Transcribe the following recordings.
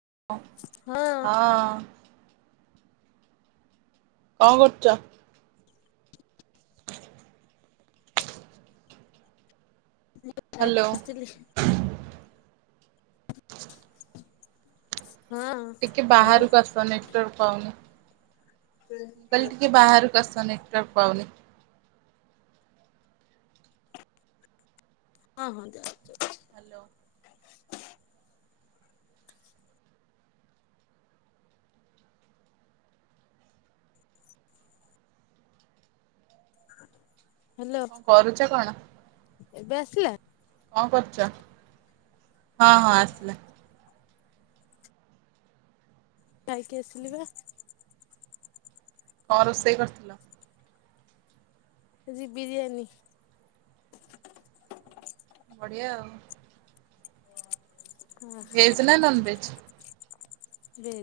ହଁ। କଣ କରୁଚ? ହ୍ୟାଲୋ ଖାଇକି ଆସିଲି [inaudible] ଟିକେ ହ୍ୟାଲୋ ବାହାରକୁ ଆସ ନେଟୱାର୍କ ପାଉନି। ମୁ କଲି ଟିକେ ବାହାରୁକୁ ଆସ ନେ ର ପାଉନି। ହଁ ହଁ ଯାଉଚି ଯାଉଚି। ହାଲୋ ହ୍ୟାଲୋ କଣ କରୁଛ କଣ? ଏବେ ଆସିଲା। କଣ କରୁଚ ହଁ ହଁ ଆସିଲା। ଖାଇକି ଆସିଲି ବା। କଣ ରୋଷେଇ କରିଥିଲ? ଆଜି ବିରିୟାନି। ବଢିଆ ଆଉ। [inaudible] ଭେଜ ନା ନନ ଭେଜ? ଭେଜ।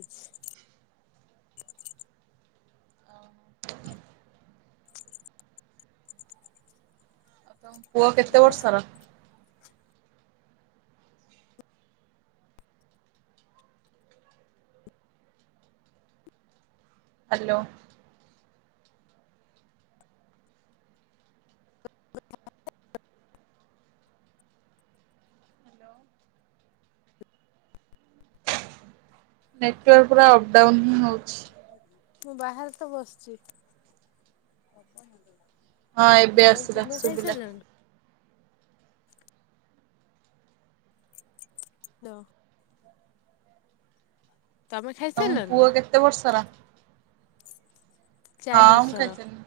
[inaudible] ତମ ପୁଅ କେତେ ଆଉ ବର୍ଷର? ହ୍ୟାଲୋ ନେଟୱାର୍କ ପୁରା ଅପ ଡାଉନ ହିଁ ହଉଛି। ମୁଁ ବାହାରେ ତ ବସିଚି। ହଁ ଏବେ ଆସିଲା ଶୁବିଲା। ଲୋ ତମେ ତମ ଖାଇସାରିଲଣି ନା ପୁଅ କେତେ ବର୍ଷର? ହଁ ଚାରି ମୁଁ ମାସର ଖାଇ ସାଇଲିଣି।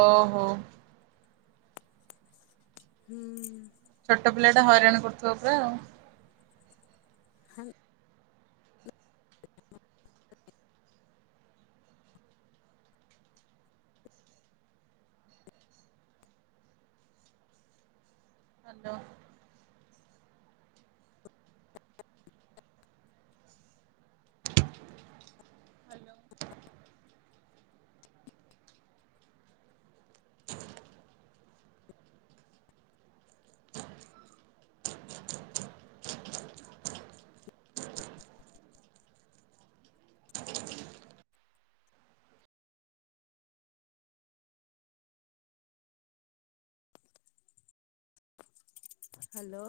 ଓହୋ। ହୁଁ। ଛୋଟ ପିଲା ଟା ହଇରାଣ କରୁଥିବା ପୁରା ଆଉ ହ୍ୟାଲୋ। [unintelligible] ହାଲୋ। [inaudible] ହ୍ୟାଲୋ